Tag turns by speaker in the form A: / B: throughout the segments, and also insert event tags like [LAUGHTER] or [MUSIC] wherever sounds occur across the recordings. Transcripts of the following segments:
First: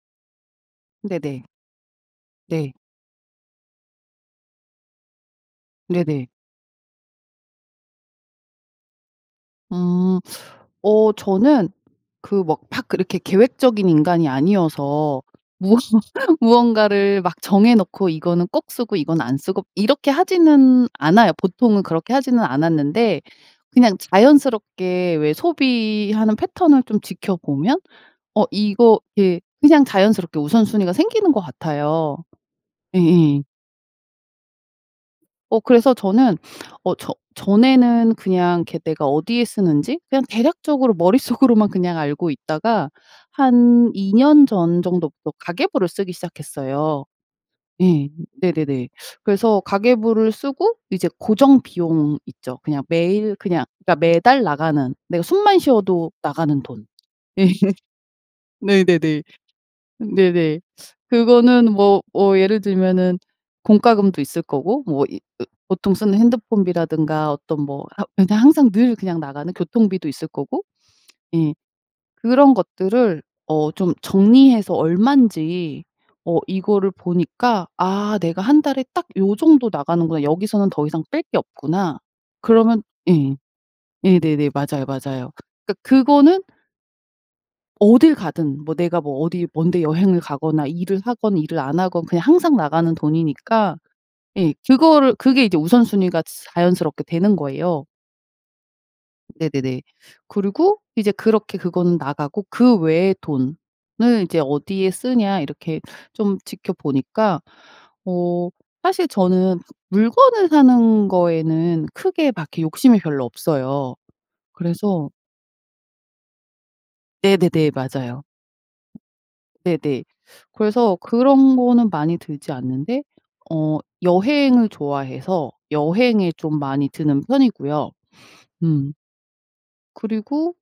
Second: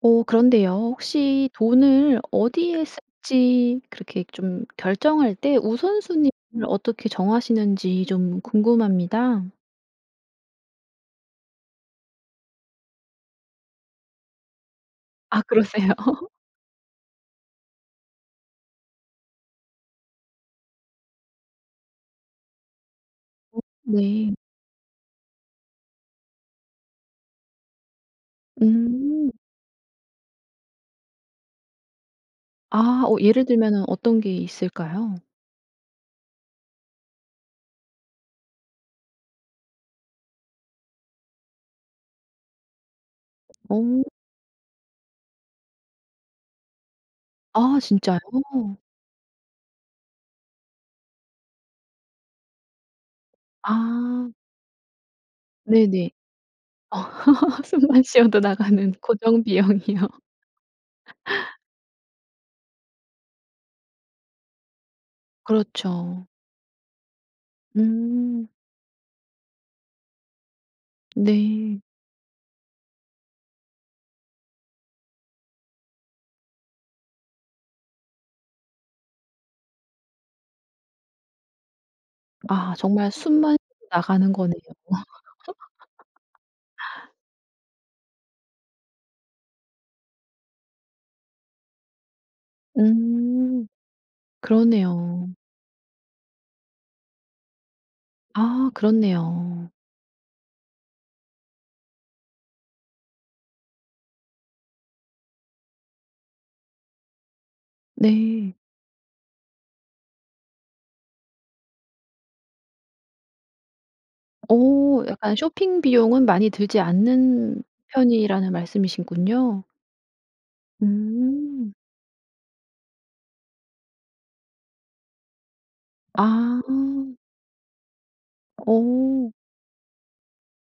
A: 어 그런데요.
B: 네네.
A: 혹시 돈을
B: 네.
A: 어디에 쓸지 그렇게 좀 결정할 때
B: 네네.
A: 우선순위를 어떻게 정하시는지 좀 궁금합니다.
B: 음. 어 저는 그 막 막 그렇게 계획적인 인간이 아니어서
A: 아
B: 무언
A: 그러세요. [LAUGHS]
B: 무언가를 막 정해 놓고 이거는 꼭 쓰고 이건 안 쓰고 이렇게 하지는 않아요. 보통은 그렇게 하지는 않았는데
A: 아
B: 그냥
A: 네.
B: 자연스럽게 왜 소비하는 패턴을 좀 지켜보면 어 이거
A: 음.
B: 이렇게 그냥 자연스럽게 우선순위가 생기는 것 같아요.
A: 아. 어
B: 예예.
A: 예를 들면은 어떤 게 있을까요?
B: 어 그래서 저는 [SNIFFS] 어 저 전에는 그냥 이렇게 내가 어디에 쓰는지 그냥 대략적으로 머릿속으로만 그냥 알고 있다가 한
A: 어.
B: 2 년 전 정도부터 가계부를 쓰기 시작했어요.
A: 아
B: 예.
A: 진짜요?
B: 네네네. 그래서 가계부를 쓰고 이제 고정비용 있죠. 그냥 매일 그냥 그러니까
A: 아.
B: 매달 나가는 내가 숨만
A: 네네.
B: 쉬어도 나가는 돈. 예.
A: [LAUGHS] 숨만 쉬어도 나가는
B: 네네네.
A: 고정비용이요.
B: 네네.
A: [LAUGHS]
B: 그거는 뭐 어 예를 들면은 공과금도 있을 거고 뭐 이 그 보통 쓰는
A: 그렇죠.
B: 핸드폰비라든가 어떤 뭐 항 그냥
A: 음.
B: 항상 늘 그냥 나가는 교통비도 있을 거고 예.
A: 네.
B: 그런 것들을 어 좀 정리해서 얼만지 어 이거를 보니까 '아 내가 1 달에 딱 요 정도 나가는구나. 여기서는 더 이상 뺄 게 없구나.'
A: 아
B: 그러면
A: 정말
B: 예.
A: 숨만 [UNINTELLIGIBLE] 나가는
B: 네네네.
A: 거네요.
B: 맞아요, 맞아요. 그러니까 그거는
A: [LAUGHS]
B: 어딜 가든 뭐 내가 뭐 어디 먼 데 여행을 가거나 일을 하건 일을 안 하건 그냥 항상 나가는
A: 음.
B: 돈이니까 예 그거를
A: 그러네요.
B: 그게 이제 우선순위가 츠 자연스럽게 되는 거예요.
A: 아 그렇네요.
B: 네네네. 그리고 이제 그렇게 그거는 나가고 '그 외의 돈을 이제 어디에 쓰냐.' 이렇게 좀 지켜보니까 어
A: 네.
B: 사실 저는 막 물건을 사는 거에는 크게 막 이렇게 욕심이 별로 없어요.
A: 어
B: 그래서
A: 약간 쇼핑 비용은 많이 들지 않는
B: 네네네. 맞아요.
A: 편이라는 말씀이시군요.
B: 네네. 그래서 그런
A: 음.
B: 거는 많이 들지 않는데 어 여행을 좋아해서 여행에 좀
A: 아.
B: 많이 드는 편이고요. 음.
A: 어.
B: 그리고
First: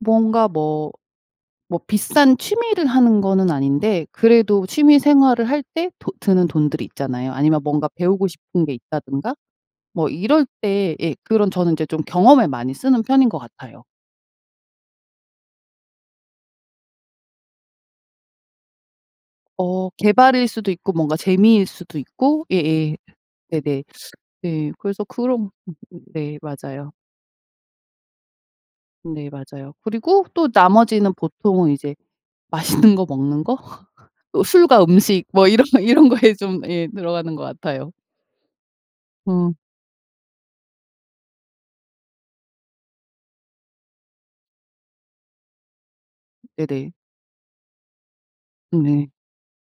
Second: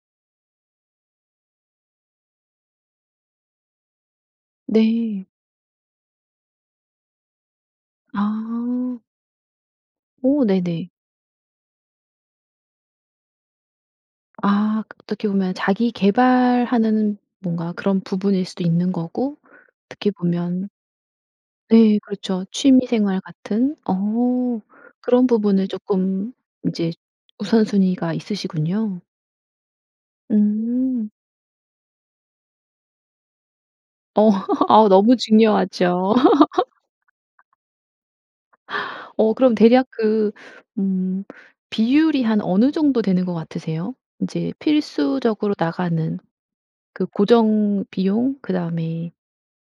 B: 뭔가 뭐, 뭐 비싼 취미를 하는 거는 아닌데 그래도
A: 네.
B: 취미생활을 할 때 도 드는 돈들이 있잖아요. 아니면 뭔가 배우고 싶은 게
A: 아.
B: 있다든가 뭐
A: 오
B: 이럴
A: 네네.
B: 때 예. 그런 저는 인제 좀 경험에 많이 쓰는 편인 것 같아요.
A: 아 그 어떻게 보면 자기 계발하는 뭔가 그런 부분일 수도 있는 거고
B: 어.
A: 어떻게
B: 계발일
A: 보면
B: 수도 있고 뭔가 재미일
A: 네.
B: 수도 있고
A: 그렇죠.
B: 예예.
A: 취미생활 같은
B: 네네.
A: 어
B: 네. 그래서
A: 그런
B: 그런
A: 부분을
B: 음음.
A: 쪼끔
B: 네.
A: 이제
B: 맞아요.
A: 우선순위가 있으시군요.
B: 네. 맞아요. 그리고 또
A: 음.
B: 나머지는 보통은 이제 맛있는 거 먹는 거? [LAUGHS]
A: 어.
B: 또
A: [LAUGHS]
B: 술과
A: 어우 너무
B: 음식 뭐 이런 거 이런
A: 중요하죠.
B: 거에 좀 예. 들어가는 것 같아요.
A: [LAUGHS] 어
B: 음.
A: 그럼 대략 그 음 비율이 한 어느 정도 되는 것 같으세요? 이제 필수적으로 나가는
B: 네네.
A: 그 고정비용
B: 음 네.
A: 그다음에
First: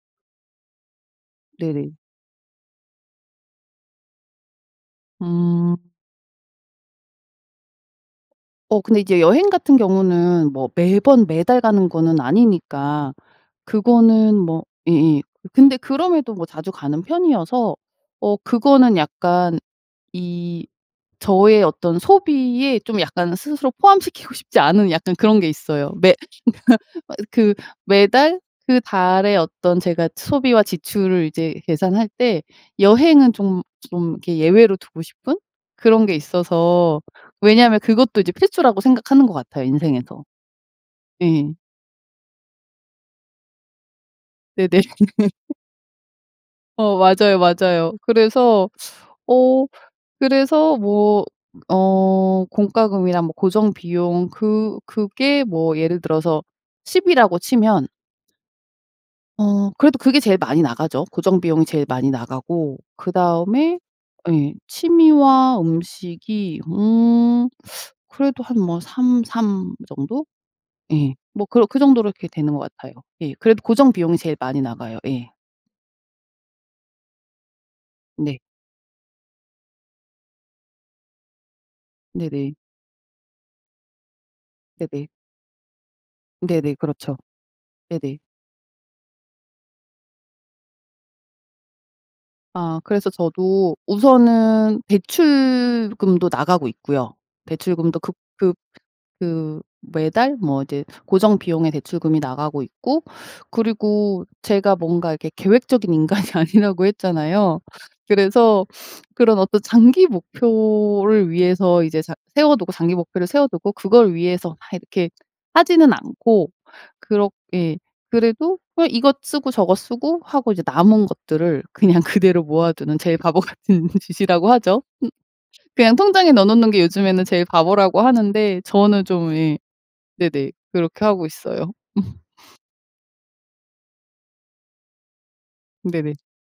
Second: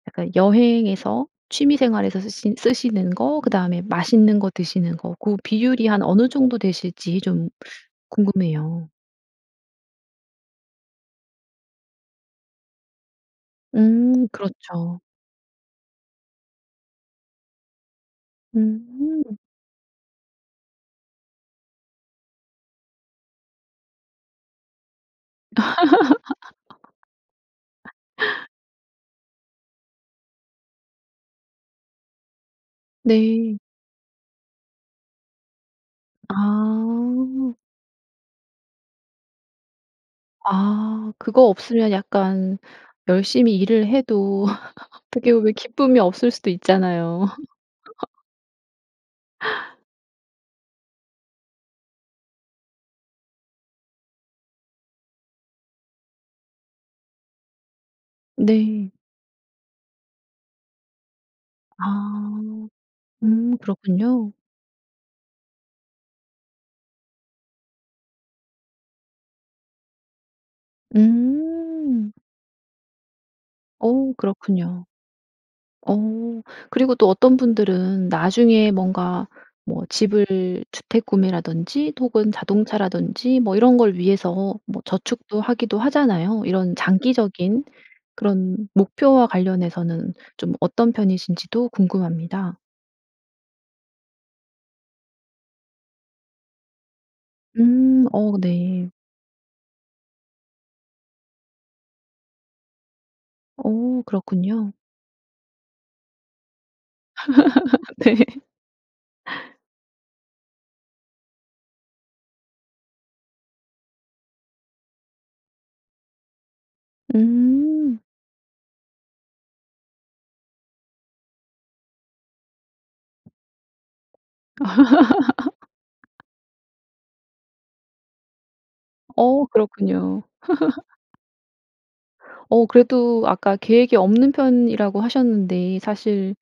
A: 약간 여행에서
B: 네네.
A: 취미생활에서 쓰시는 쓰시는 거 그다음에 맛있는 거 드시는 거 고
B: 음.
A: 비율이 한 어느 정도 되실지 좀
B: 어
A: 궁금해요.
B: 근데 이제 여행 같은 경우는 뭐 매번 매달 가는 거는 아니니까.
A: 음
B: 그거는 뭐
A: 그렇죠.
B: 예예. 근데 그럼에도 뭐 자주 가는 편이어서 어 그거는
A: 음.
B: 약간 이 저의 어떤 소비에 좀 약간 스스로 포함시키고 싶지 않은 약간 그런 게 있어요. 매 [LAUGHS] 어 그 매달
A: [LAUGHS]
B: 그 달의 어떤 제가 소비와 지출을 이제 계산할 때 여행은
A: 네.
B: 좀 좀 이렇게 예외로 두고 싶은 그런 게 있어서
A: 아.
B: 왜냐하면 그것도 이제 필수라고 생각하는 것 같아요, 인생에서.
A: 아. 그거
B: 예.
A: 없으면 약간 열심히 일을 해도
B: 네네.
A: [LAUGHS] 어떻게
B: [LAUGHS]
A: 보면 기쁨이 없을 수도
B: 어
A: 있잖아요.
B: 맞아요, 맞아요.
A: [LAUGHS]
B: 그래서 어 그래서 뭐 어 공과금이랑 뭐 고정비용 그 그게 뭐 예를 들어서 10 이라고 치면
A: 네.
B: 어 그래도 그게 제일 많이 나가죠, 고정 비용이 제일 많이
A: 아.
B: 나가고
A: 음
B: 그다음에
A: 그렇군요.
B: 예. 취미와 음식이 음 그래도 한 뭐 3, 3 정도? 예. 뭐 그 그 정도로
A: 음.
B: 이렇게 되는 것 같아요. 예. 그래도 고정
A: 어
B: 비용이 제일 많이
A: 그렇군요.
B: 나가요. 예.
A: 어 그리고 또 어떤 분들은
B: 네.
A: 나중에 뭔가 뭐 집을 주택 구매라든지 혹은
B: 네네.
A: 자동차라든지 뭐 이런 걸 위해서 뭐
B: 네네.
A: 저축도 하기도 하잖아요.
B: 네네.
A: 이런
B: 그렇죠.
A: 장기적인
B: 네네.
A: 그런 목표와 관련해서는 좀 어떤 편이신지도 궁금합니다.
B: 아. 그래서 저도 우선은 대출금도 나가고 있고요. 대출금도
A: 음.
B: 급
A: 어
B: 급
A: 네.
B: 그 매달 뭐 이제 고정 비용의 대출금이 나가고 있고
A: 어
B: 그리고
A: 그렇군요.
B: 제가 뭔가 이렇게 계획적인 인간이 아니라고 했잖아요.
A: [LAUGHS] 네.
B: 그래서 그런 어떤 장기 목표를 위해서 이제 장 세워두고, 장기 목표를 세워두고 그걸 위해서 막 이렇게 하지는 않고 그렇 예.
A: 음.
B: 그래도 그냥 이것 쓰고 저것 쓰고 하고 이제 남은 것들을 그냥 그대로 모아두는 제일 바보 같은 짓이라고 하죠.
A: [LAUGHS]
B: [LAUGHS] 그냥 통장에 넣어 놓는 게 요즘에는 제일 바보라고 하는데 저는 좀
A: 어
B: 예.
A: 그렇군요.
B: 네네.
A: [LAUGHS]
B: 그렇게 하고 있어요. 음.
A: 어 그래도 아까 계획이 없는 편이라고 하셨는데
B: 네네.
A: 사실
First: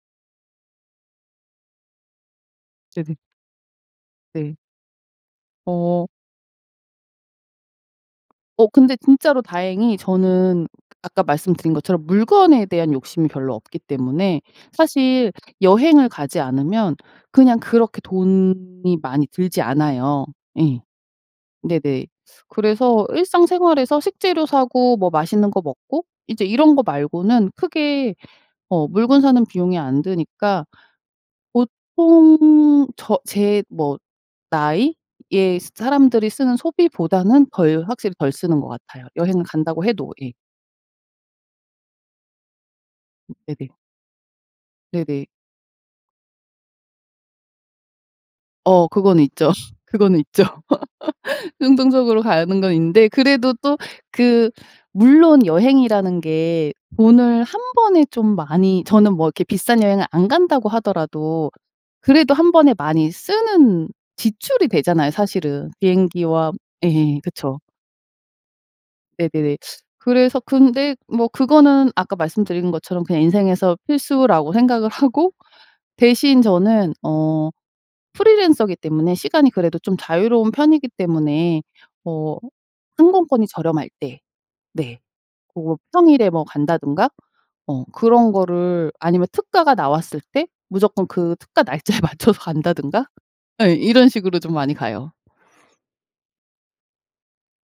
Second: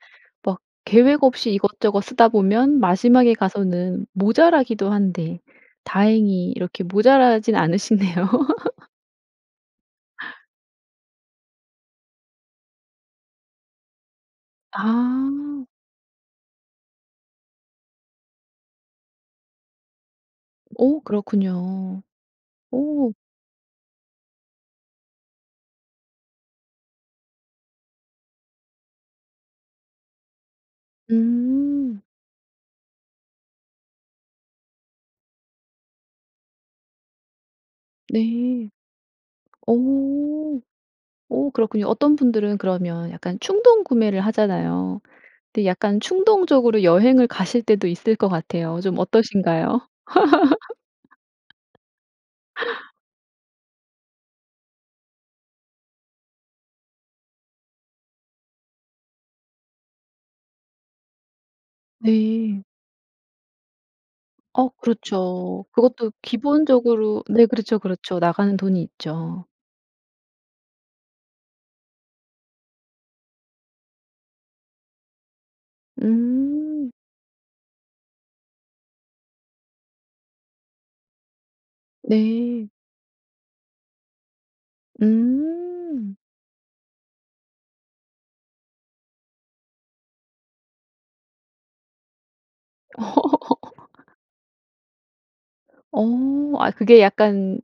A: 막 계획 없이 이것저것 쓰다 보면
B: 네네.
A: 마지막에 가서는
B: 네.
A: 모자라기도 한데
B: 어.
A: 다행히 이렇게 모자라진 않으시네요.
B: 어
A: [LAUGHS]
B: 근데 진짜로 다행히 저는 아까 말씀드린 것처럼 물건에 대한 욕심이 별로 없기 때문에 사실
A: 아.
B: 여행을 가지 않으면 그냥 그렇게 돈이 많이 들지 않아요. 예.
A: 오 그렇군요.
B: 네네 그래서
A: 오.
B: 일상생활에서 식재료 사고 뭐 맛있는 거 먹고 이제 이런 거 말고는 크게 어 물건 사는 비용이 안 드니까
A: 음.
B: 보통 저 제 뭐 나이에 스 사람들이 쓰는 소비보다는 덜 확실히 덜 쓰는 것
A: 네.
B: 같아요, 여행 간다고 해도 예.
A: 오. 오 그렇군요. 어떤 분들은 그러면 약간
B: 네네.
A: 충동구매를 하잖아요.
B: 네네.
A: 근데 약간 충동적으로 여행을 가실 때도 있을 것 같아요.
B: 어
A: 좀
B: 그거는 있죠, [LAUGHS]
A: 어떠신가요?
B: 그거는 있죠.
A: [LAUGHS]
B: [LAUGHS] 충동적으로 가는 건 있는데 그래도 또 그 물론 여행이라는 게 돈을 1 번에 좀 많이 저는 뭐 이렇게 비싼 여행을 안 간다고 하더라도 그래도 1
A: 네.
B: 번에 많이 쓰는 지출이
A: 어
B: 되잖아요,
A: 그렇죠.
B: 사실은.
A: 그것도
B: 비행기와 예.
A: 기본적으로 네.
B: 그쵸.
A: 그렇죠, 그렇죠. 나가는 돈이 있죠.
B: 네네네. 그래서 근데 뭐 그거는 아까 말씀드린 것처럼 그냥 인생에서 필수라고 생각을 하고 대신
A: 음.
B: 저는 어 프리랜서기 때문에 시간이 그래도 좀 자유로운 편이기 때문에 뭐
A: 네.
B: 항공권이 저렴할 때 네. 뭐
A: 음.
B: 평일에 뭐 간다든가 어 그런 거를 아니면 특가가 나왔을 때 무조건 그 특가 날짜에 맞춰서 간다든가 예. 이런
A: [LAUGHS]
B: 식으로 좀 많이 가요.
A: 어. 아 그게 약간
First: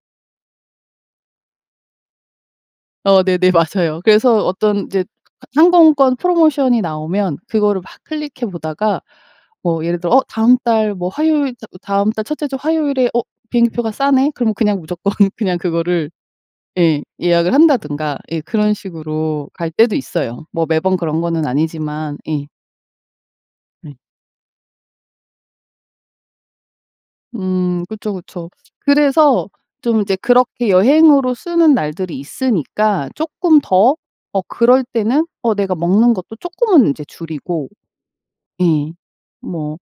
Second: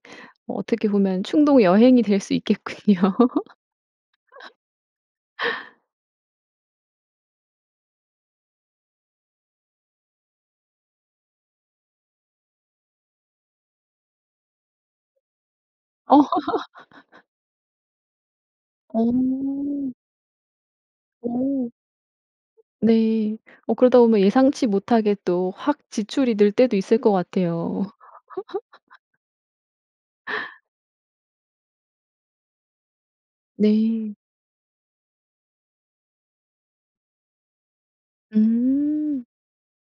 A: 어떻게 보면 충동 여행이 될 수 있겠군요.
B: 어 네네. 맞아요. 그래서 어떤 이제 하
A: [LAUGHS]
B: 항공권 프로모션이 나오면 그거를 막 클릭해 보다가 뭐 예를 들어 '어 다음 달 뭐 화요일 다 다음 달 첫째 주 화요일에 어 비행기표가 싸네?' 그럼 그냥 무조건 그냥 그거를 예.
A: [LAUGHS]
B: 예약을 한다든가 예. 그런 식으로 갈
A: 어.
B: 때도 있어요, 뭐 매번 그런 거는
A: 어.
B: 아니지만 예.
A: 네. 어
B: 네.
A: 그러다 보면 예상치 못하게 또 확 지출이 늘 때도 있을 것
B: 음.
A: 같아요.
B: 그쵸, 그쵸.
A: [LAUGHS]
B: 그래서 좀 이제 그렇게 여행으로 쓰는 날들이 있으니까 쪼끔 더
A: 네.
B: 어 그럴 때는 어 내가 먹는 것도 쪼끔은 인제 줄이고 예.
A: 음.
B: 뭐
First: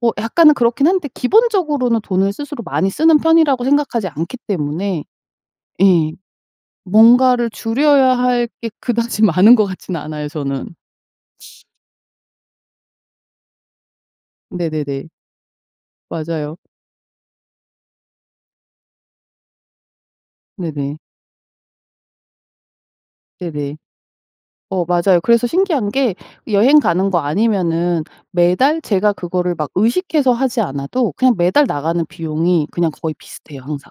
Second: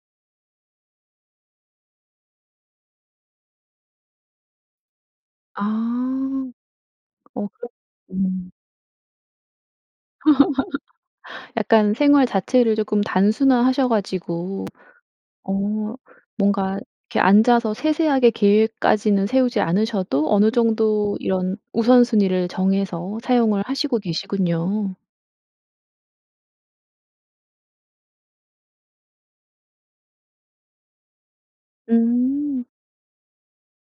B: 어 약간은 그렇긴 한데 기본적으로는 돈을 스스로 많이 쓰는 편이라고 생각하지 않기 때문에 예.
A: 아. 어
B: 뭔가를
A: 그렇군
B: 줄여야 할
A: 음.
B: 게 그다지 많은 것 같지는 않아요, 저는.
A: [LAUGHS] 약간 생활 자체를 조끔 단순화 하셔 가지고
B: 네네네.
A: 어
B: 맞아요.
A: 뭔가 이렇게 앉아서 세세하게 계획까지는 세우지 않으셔도 어느
B: 네네.
A: 정도 이런 우선순위를 정해서 사용을
B: 네네.
A: 하시고
B: 어
A: 계시군요.
B: 맞아요. 그래서 신기한 게 여행 가는 거 아니면은 매달 제가 그거를 막 의식해서 하지 않아도 그냥 매달 나가는
A: 음.
B: 비용이 그냥 거의 비슷해요, 항상.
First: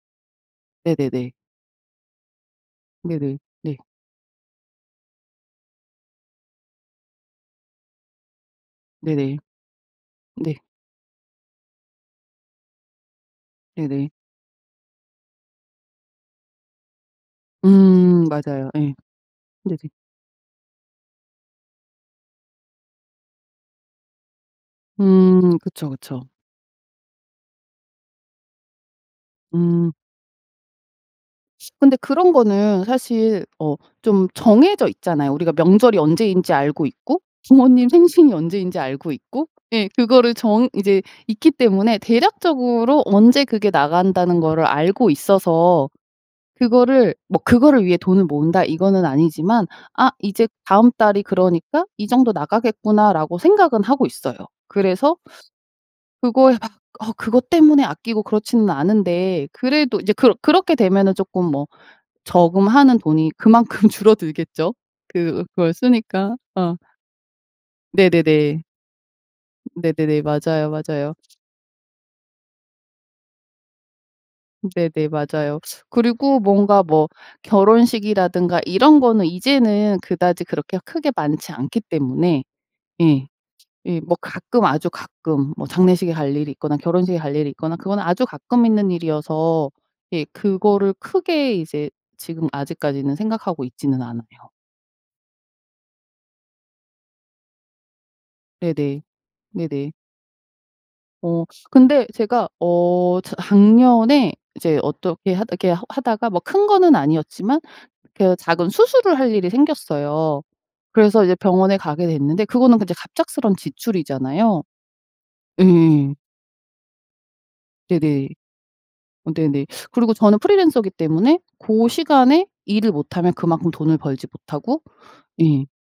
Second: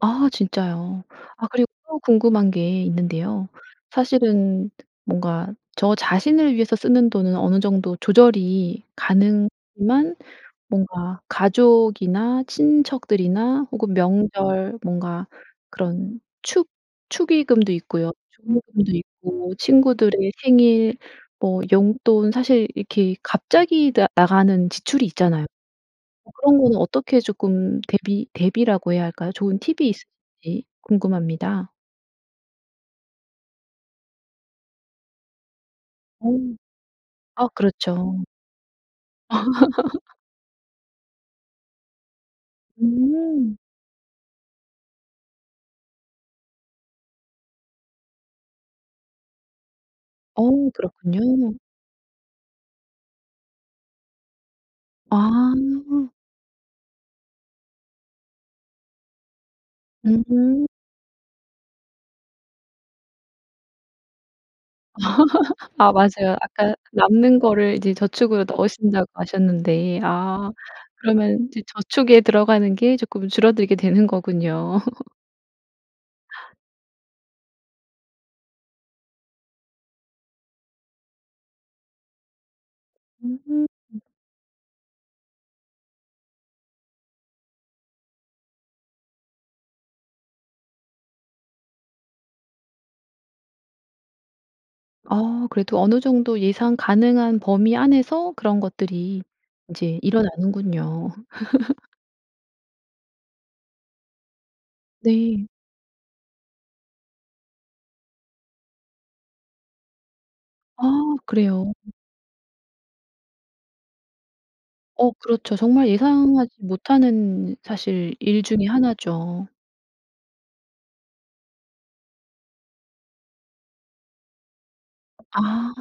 A: 아 진짜요.
B: 네네네.
A: 아 그리고 또 궁금한 게
B: 네네.
A: 있는데요.
B: 네.
A: 사실은 뭔가 저 자신을 위해서 쓰는 돈은 어느 정도 조절이
B: 네네.
A: 가능하지만
B: 네.
A: 뭔가 가족이나 친척들이나 혹은
B: 네네.
A: 명절 뭔가 그런 축 축의금도 있고요.
B: 음. 맞아요.
A: 축의금도
B: 예.
A: 있고
B: 네네.
A: 친구들의 생일 뭐 용돈 사실 이렇게 갑자기 나 나가는 지출이 있잖아요.
B: 음. 그쵸. 그쵸.
A: 어 그런 거는 어떻게 조끔 대비, 대비라고 해야 할까요? 좋은 팁이
B: 음.
A: 있으신지 궁금합니다.
B: 근데 그런 거는 사실 어 좀 정해져 있잖아요. 우리가 명절이
A: 아.
B: 언제인지 알고 있고
A: 아
B: 부모님
A: 그렇죠.
B: 생신이 언제인지 알고 있고 예.
A: [LAUGHS]
B: 그거를 정 이제 있기 때문에 대략적으로 언제
A: 음.
B: 그게 나간다는 거를 알고 있어서 그거를 뭐 '그거를 위해 돈을 모은다.' 이거는 아니지만 아 '이제
A: 어
B: 다음 달이
A: 그렇군요.
B: 그러니까 이 정도 나가겠구나.'라고 생각은 하고 있어요. 그래서
A: 아.
B: 그거에 막 어 그것 때문에 아끼고 그렇지는 않은데 그래도 이제 그렇
A: 으음.
B: 그렇게 되면은 조끔 뭐 저금하는 돈이 그만큼 줄어들겠죠, 그 그걸
A: [LAUGHS] 아 맞아요.
B: 쓰니까.
A: 아까
B: 어.
A: 남는 거를 이제 저축으로
B: 네네네.
A: 넣으신다고 하셨는데
B: 네네네.
A: 아
B: 맞아요, 맞아요.
A: 그러면 이제 저축에 들어가는 게 조끔 줄어들게 되는 거군요.
B: 네네.
A: [LAUGHS]
B: 맞아요. 그리고 뭔가 뭐 결혼식이라든가 이런 거는 이제는 그다지 그렇게 크게 많지 않기 때문에 예.
A: 음.
B: 예. 뭐 가끔 아주 가끔 뭐 장례식에 갈 일이 있거나 결혼식에 갈 일이 있거나 그건 아주 가끔 있는 일이어서 예. 그거를 크게 이제 지금 아직까지는 생각하고 있지는 않아요.
A: 어 그래도 어느 정도 예상 가능한 범위 안에서 그런
B: 네네.
A: 것들이
B: 네네.
A: 인제 일어나는군요.
B: 어
A: [LAUGHS]
B: 근데 제가 어 저 작년에 이제 어떻게 하다
A: 네.
B: 이렇게 하 하다가 뭐 큰 거는 아니었지만 그 작은 수술을 할 일이 생겼어요.
A: 어.
B: 그래서 이제
A: 그래요.
B: 병원에 가게 됐는데 그거는 그 이제 갑작스러운 지출이잖아요.
A: 어 그렇죠. 정말
B: 예예.
A: 예상하지 못하는 사실
B: 네네.
A: 일 중에 1
B: 어
A: 죠.
B: 네네. 그리고 저는 프리랜서기 때문에 고 시간에 일을 못하면 그만큼 돈을 벌지 못하고 예
A: 아.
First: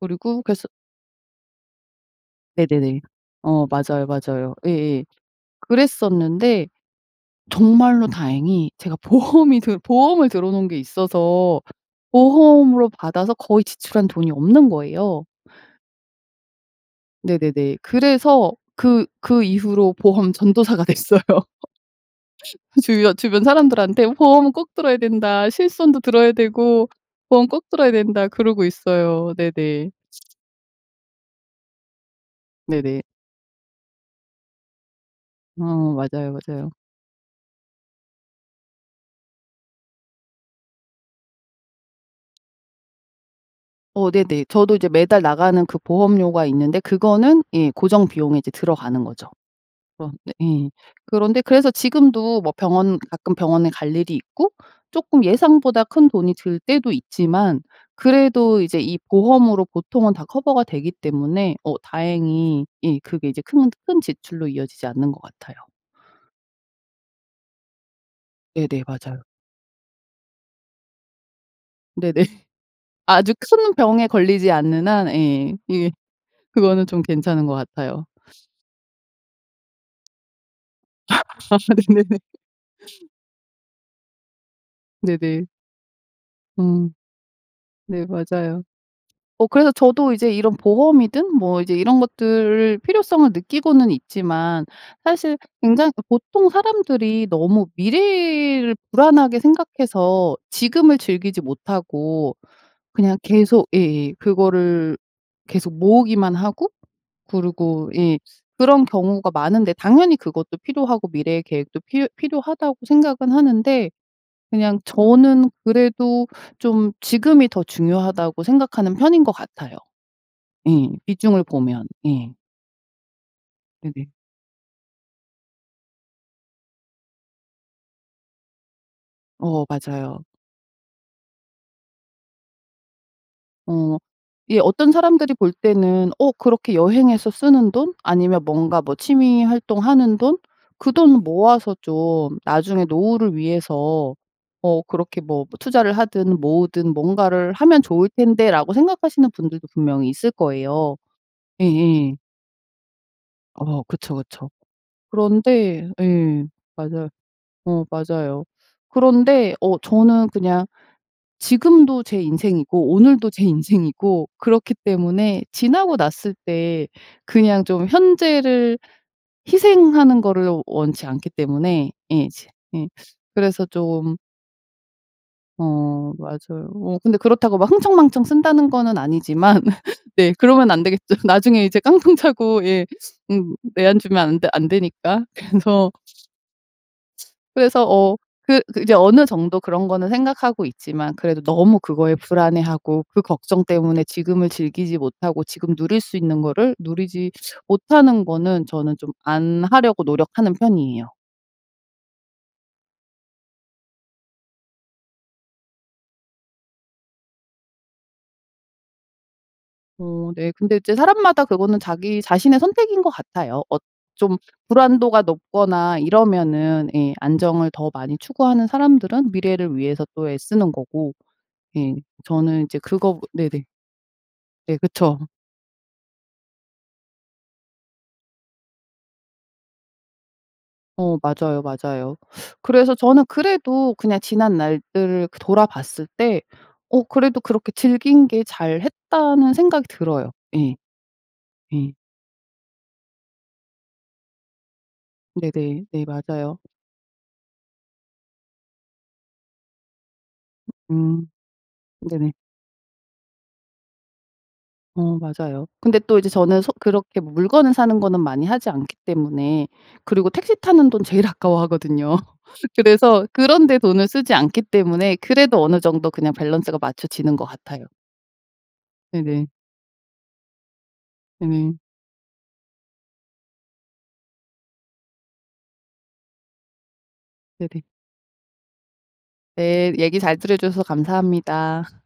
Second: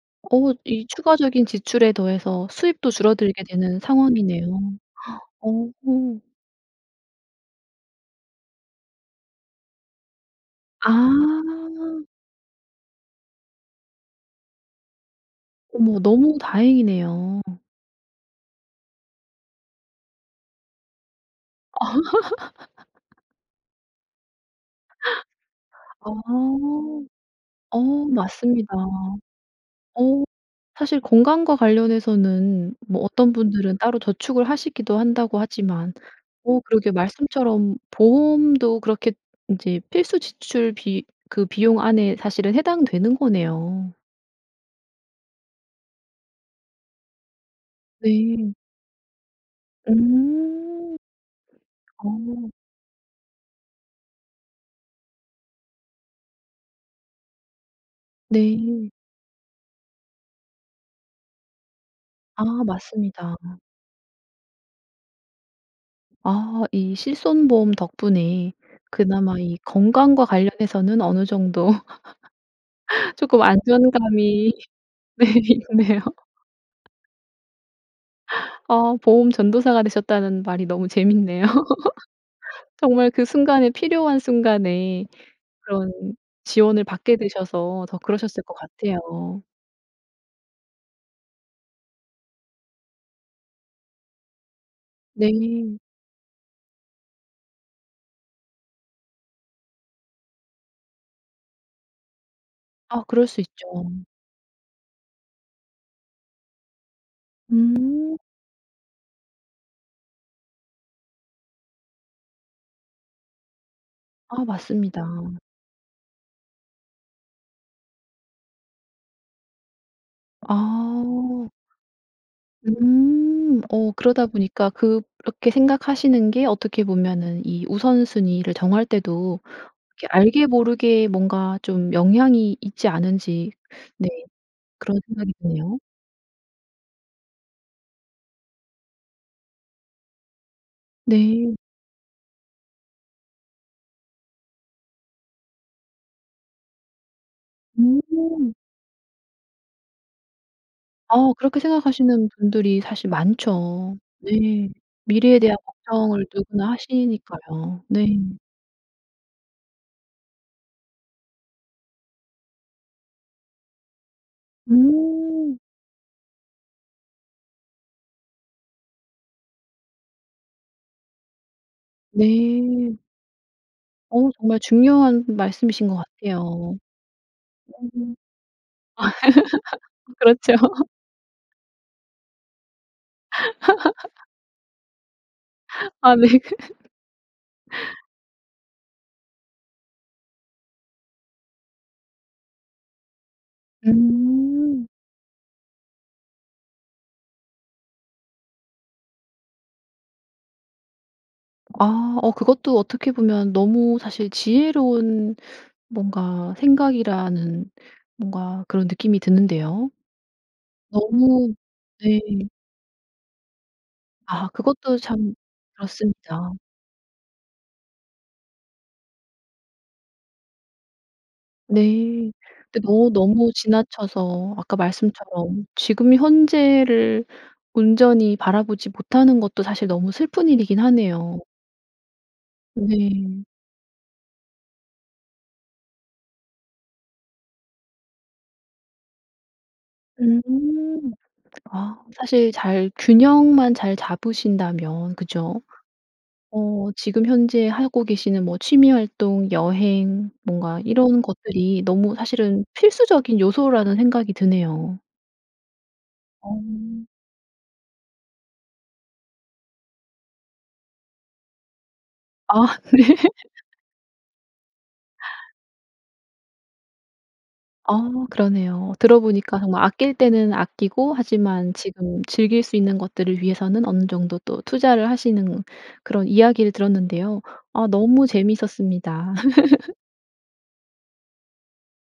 B: 그리고
A: 어
B: 그래서
A: 이 추가적인 지출에 더해서 수입도
B: 네네네.
A: 줄어들게
B: 어
A: 되는
B: 맞아요. 맞아요.
A: 상황이네요.
B: 예예.
A: [GASPS] 어.
B: 그랬었는데 정말로 다행히 제가 보험이 들 보험을 들어 놓은 게 있어서
A: 아.
B: 보험으로 받아서 거의 지출한 돈이 없는 거예요.
A: 어머. 너무 다행이네요.
B: 네네네. 그래서 그 그 이후로 보험 전도사가 됐어요. 주변
A: [LAUGHS]
B: 주변 사람들한테 "보험은 꼭 들어야 된다. 실손도
A: 어.
B: 들어야 되고 보험 꼭
A: 어
B: 들어야 된다." 그러고
A: 맞습니다.
B: 있어요. 네네.
A: 어 사실 건강과 관련해서는
B: 네네.
A: 뭐 어떤 분들은 따로 저축을 하시기도 한다고
B: 어
A: 하지만
B: 맞아요,
A: 오
B: 맞아요.
A: 그러게 말씀처럼 보험도 그렇게 인제 필수 지출비 그 비용 안에 사실은 해당되는 거네요.
B: 어 네네. 저도 이제 매달 나가는 그 보험료가 있는데 그거는 예 고정 비용에 이제
A: 네.
B: 들어가는 거죠. 그런 네 예.
A: 음.
B: 그런데 그래서 지금도
A: 어.
B: 뭐 병원, 가끔 병원에 갈 일이 있고 쪼끔 예상보다 큰돈이 들 때도 있지만 그래도 이제
A: 네.
B: 이 보험으로 보통은 다 커버가 되기 때문에 어
A: 아
B: 다행히 예 그게
A: 맞습니다.
B: 이제 큰 큰 지출로 이어지지 않는 것 같아요.
A: 아. 이 실손 보험 덕분에
B: 네네. 맞아요.
A: 그나마 이 건강과 관련해서는 어느 정도
B: 네네.
A: [LAUGHS]
B: 아주
A: 쪼끔
B: 큰 병에 걸리지
A: 안전감이
B: 않는 한
A: 네
B: 예 이게
A: 있네요.
B: 그거는 좀 괜찮은 것 같아요.
A: 어 보험 전도사가 되셨다는 말이 너무
B: [LAUGHS]
A: 재미있네요.
B: 아 네네.
A: [LAUGHS] 정말 그 순간에, 필요한 순간에
B: 네네.
A: 그런 지원을
B: 음
A: 받게 되셔서 더
B: 네.
A: 그러셨을 것
B: 맞아요.
A: 같아요.
B: 어 그래서 저도 이제 이런 보험이든 뭐 이제 이런 것들을 필요성을 느끼고는 있지만 사실
A: 네.
B: 굉장히 보통 사람들이 너무 미래를 불안하게 생각해서 지금을 즐기지 못하고
A: 어
B: 그냥
A: 그럴 수
B: 계속
A: 있죠.
B: 예예 그거를 계속 모으기만 하고 그리고
A: 음.
B: 예 그런 경우가 많은데 당연히 그것도 필요하고 미래의 계획도 필요 필요하다고 생각은 하는데
A: 아
B: 그냥
A: 맞습니다.
B: 저는 그래도 좀 지금이 더 중요하다고 생각하는 편인 것 같아요. 예. 비중을
A: 아.
B: 보면. 예.
A: 음. 어
B: 네네.
A: 그러다 보니까 '그렇게 생각하시는 게 어떻게 보면은 이 우선순위를 정할 때도
B: 어
A: 이렇게
B: 맞아요.
A: 알게 모르게 뭔가 좀 영향이 있지 않은지?'
B: 어
A: 네
B: 예. 어떤
A: 그런 생각이
B: 사람들이 볼
A: 드네요.
B: 때는 '어 그렇게 여행해서 쓰는 돈? 아니면 뭔가 뭐 취미 활동하는 돈? 그 돈
A: 네.
B: 모아서 좀 나중에 노후를 위해서 어 그렇게 뭐 투자를 하든 모으든 뭔가를 하면 좋을
A: 음.
B: 텐데.'라고 생각하시는 분들도 분명히 있을 거예요.
A: 어 그렇게
B: 예예.
A: 생각하시는 분들이 사실
B: 어
A: 많죠.
B: 그쵸, 그쵸.
A: 네. 미래에 대한
B: 그런데
A: 걱정을
B: 예.
A: 누구나
B: 맞아요. 어
A: 하시니까요. 네.
B: 맞아요. 그런데 어 저는 그냥 지금도 제 인생이고 오늘도 제 인생이고 그렇기 때문에
A: 음.
B: 지나고 났을 때 그냥 좀 현재를 희생하는 거를 원치 않기 때문에 예 지 예
A: 네.
B: 그래서 좀
A: 어 정말 중요한 말씀이신 것
B: 어 맞아요.
A: 같아요.
B: 어 근데 그렇다고
A: [UNINTELLIGIBLE]
B: 막
A: [LAUGHS]
B: 흥청망청 쓴다는 거는 아니지만 [LAUGHS] 네
A: 그렇죠.
B: 그러면 안
A: [LAUGHS]
B: 되겠죠. 나중에 이제 깡통 차고 예 음 내 앉으면
A: [LAUGHS]
B: 안 되 안 되니까 그래서
A: 아 네.
B: 그래서
A: [LAUGHS]
B: 어 그 그 이제 어느 정도 그런 거는 생각하고 있지만 그래도 너무 그거에 불안해하고 그 걱정 때문에 지금을
A: 음.
B: 즐기지 못하고 지금 누릴 수 있는 거를 누리지 못하는 거는 저는 좀 안 하려고 노력하는 편이에요.
A: 아. 어 그것도 어떻게 보면 너무 사실 지혜로운 뭔가 생각이라는 뭔가 그런 느낌이 드는데요.
B: 어 네. 근데 이제 사람마다
A: 너무
B: 그거는 자기
A: 네.
B: 자신의 선택인 것 같아요. 어 좀
A: 아 그것도
B: 불안도가
A: 참
B: 높거나
A: 그렇습니다.
B: 이러면은 예 안정을 더 많이 추구하는 사람들은 미래를 위해서 또 애쓰는 거고 예
A: 네.
B: 저는 이제
A: 근데 어
B: 그거보
A: 너무
B: 네네.
A: 지나쳐서
B: 네.
A: 아까
B: 그쵸.
A: 말씀처럼 지금 현재를 온전히 바라보지 못하는 것도 사실 너무 슬픈 일이긴
B: 어
A: 하네요.
B: 맞아요, 맞아요. 그래서 저는
A: 네.
B: 그래도 그냥 지난날들을 그 돌아봤을 때 어 그래도 그렇게 즐긴 게 잘했다는 생각이 들어요.
A: 음.
B: 예. 예.
A: 아 사실 잘 균형만 잘 잡으신다면 그죠?
B: 네네. 네. 맞아요.
A: 어 지금 현재 하고 계시는 뭐 취미 활동, 여행 뭔가 이런
B: 음.
A: 것들이 너무
B: 네네.
A: 사실은 필수적인 요소라는 생각이 드네요.
B: 어 맞아요. 근데 또 이제 저는 소
A: 어.
B: 그렇게 뭐 물건을 사는 거는 많이 하지 않기 때문에 그리고 택시 타는 돈 제일 아까워하거든요.
A: 아 네.
B: 그래서 그런 데 돈을 쓰지 않기 때문에 그래도 어느 정도 그냥 밸런스가 맞춰지는 것 같아요.
A: 아 그러네요. 들어
B: 네네.
A: 보니까 정말 아낄 때는 아끼고 하지만
B: 네네.
A: 지금 즐길 수 있는 것들을 위해서는 어느 정도 또 투자를 하시는 그런 이야기를 들었는데요.
B: 네네.
A: 아 너무 재미있었습니다.
B: 네.
A: [LAUGHS]
B: 얘기 잘 들어 주셔서 감사합니다.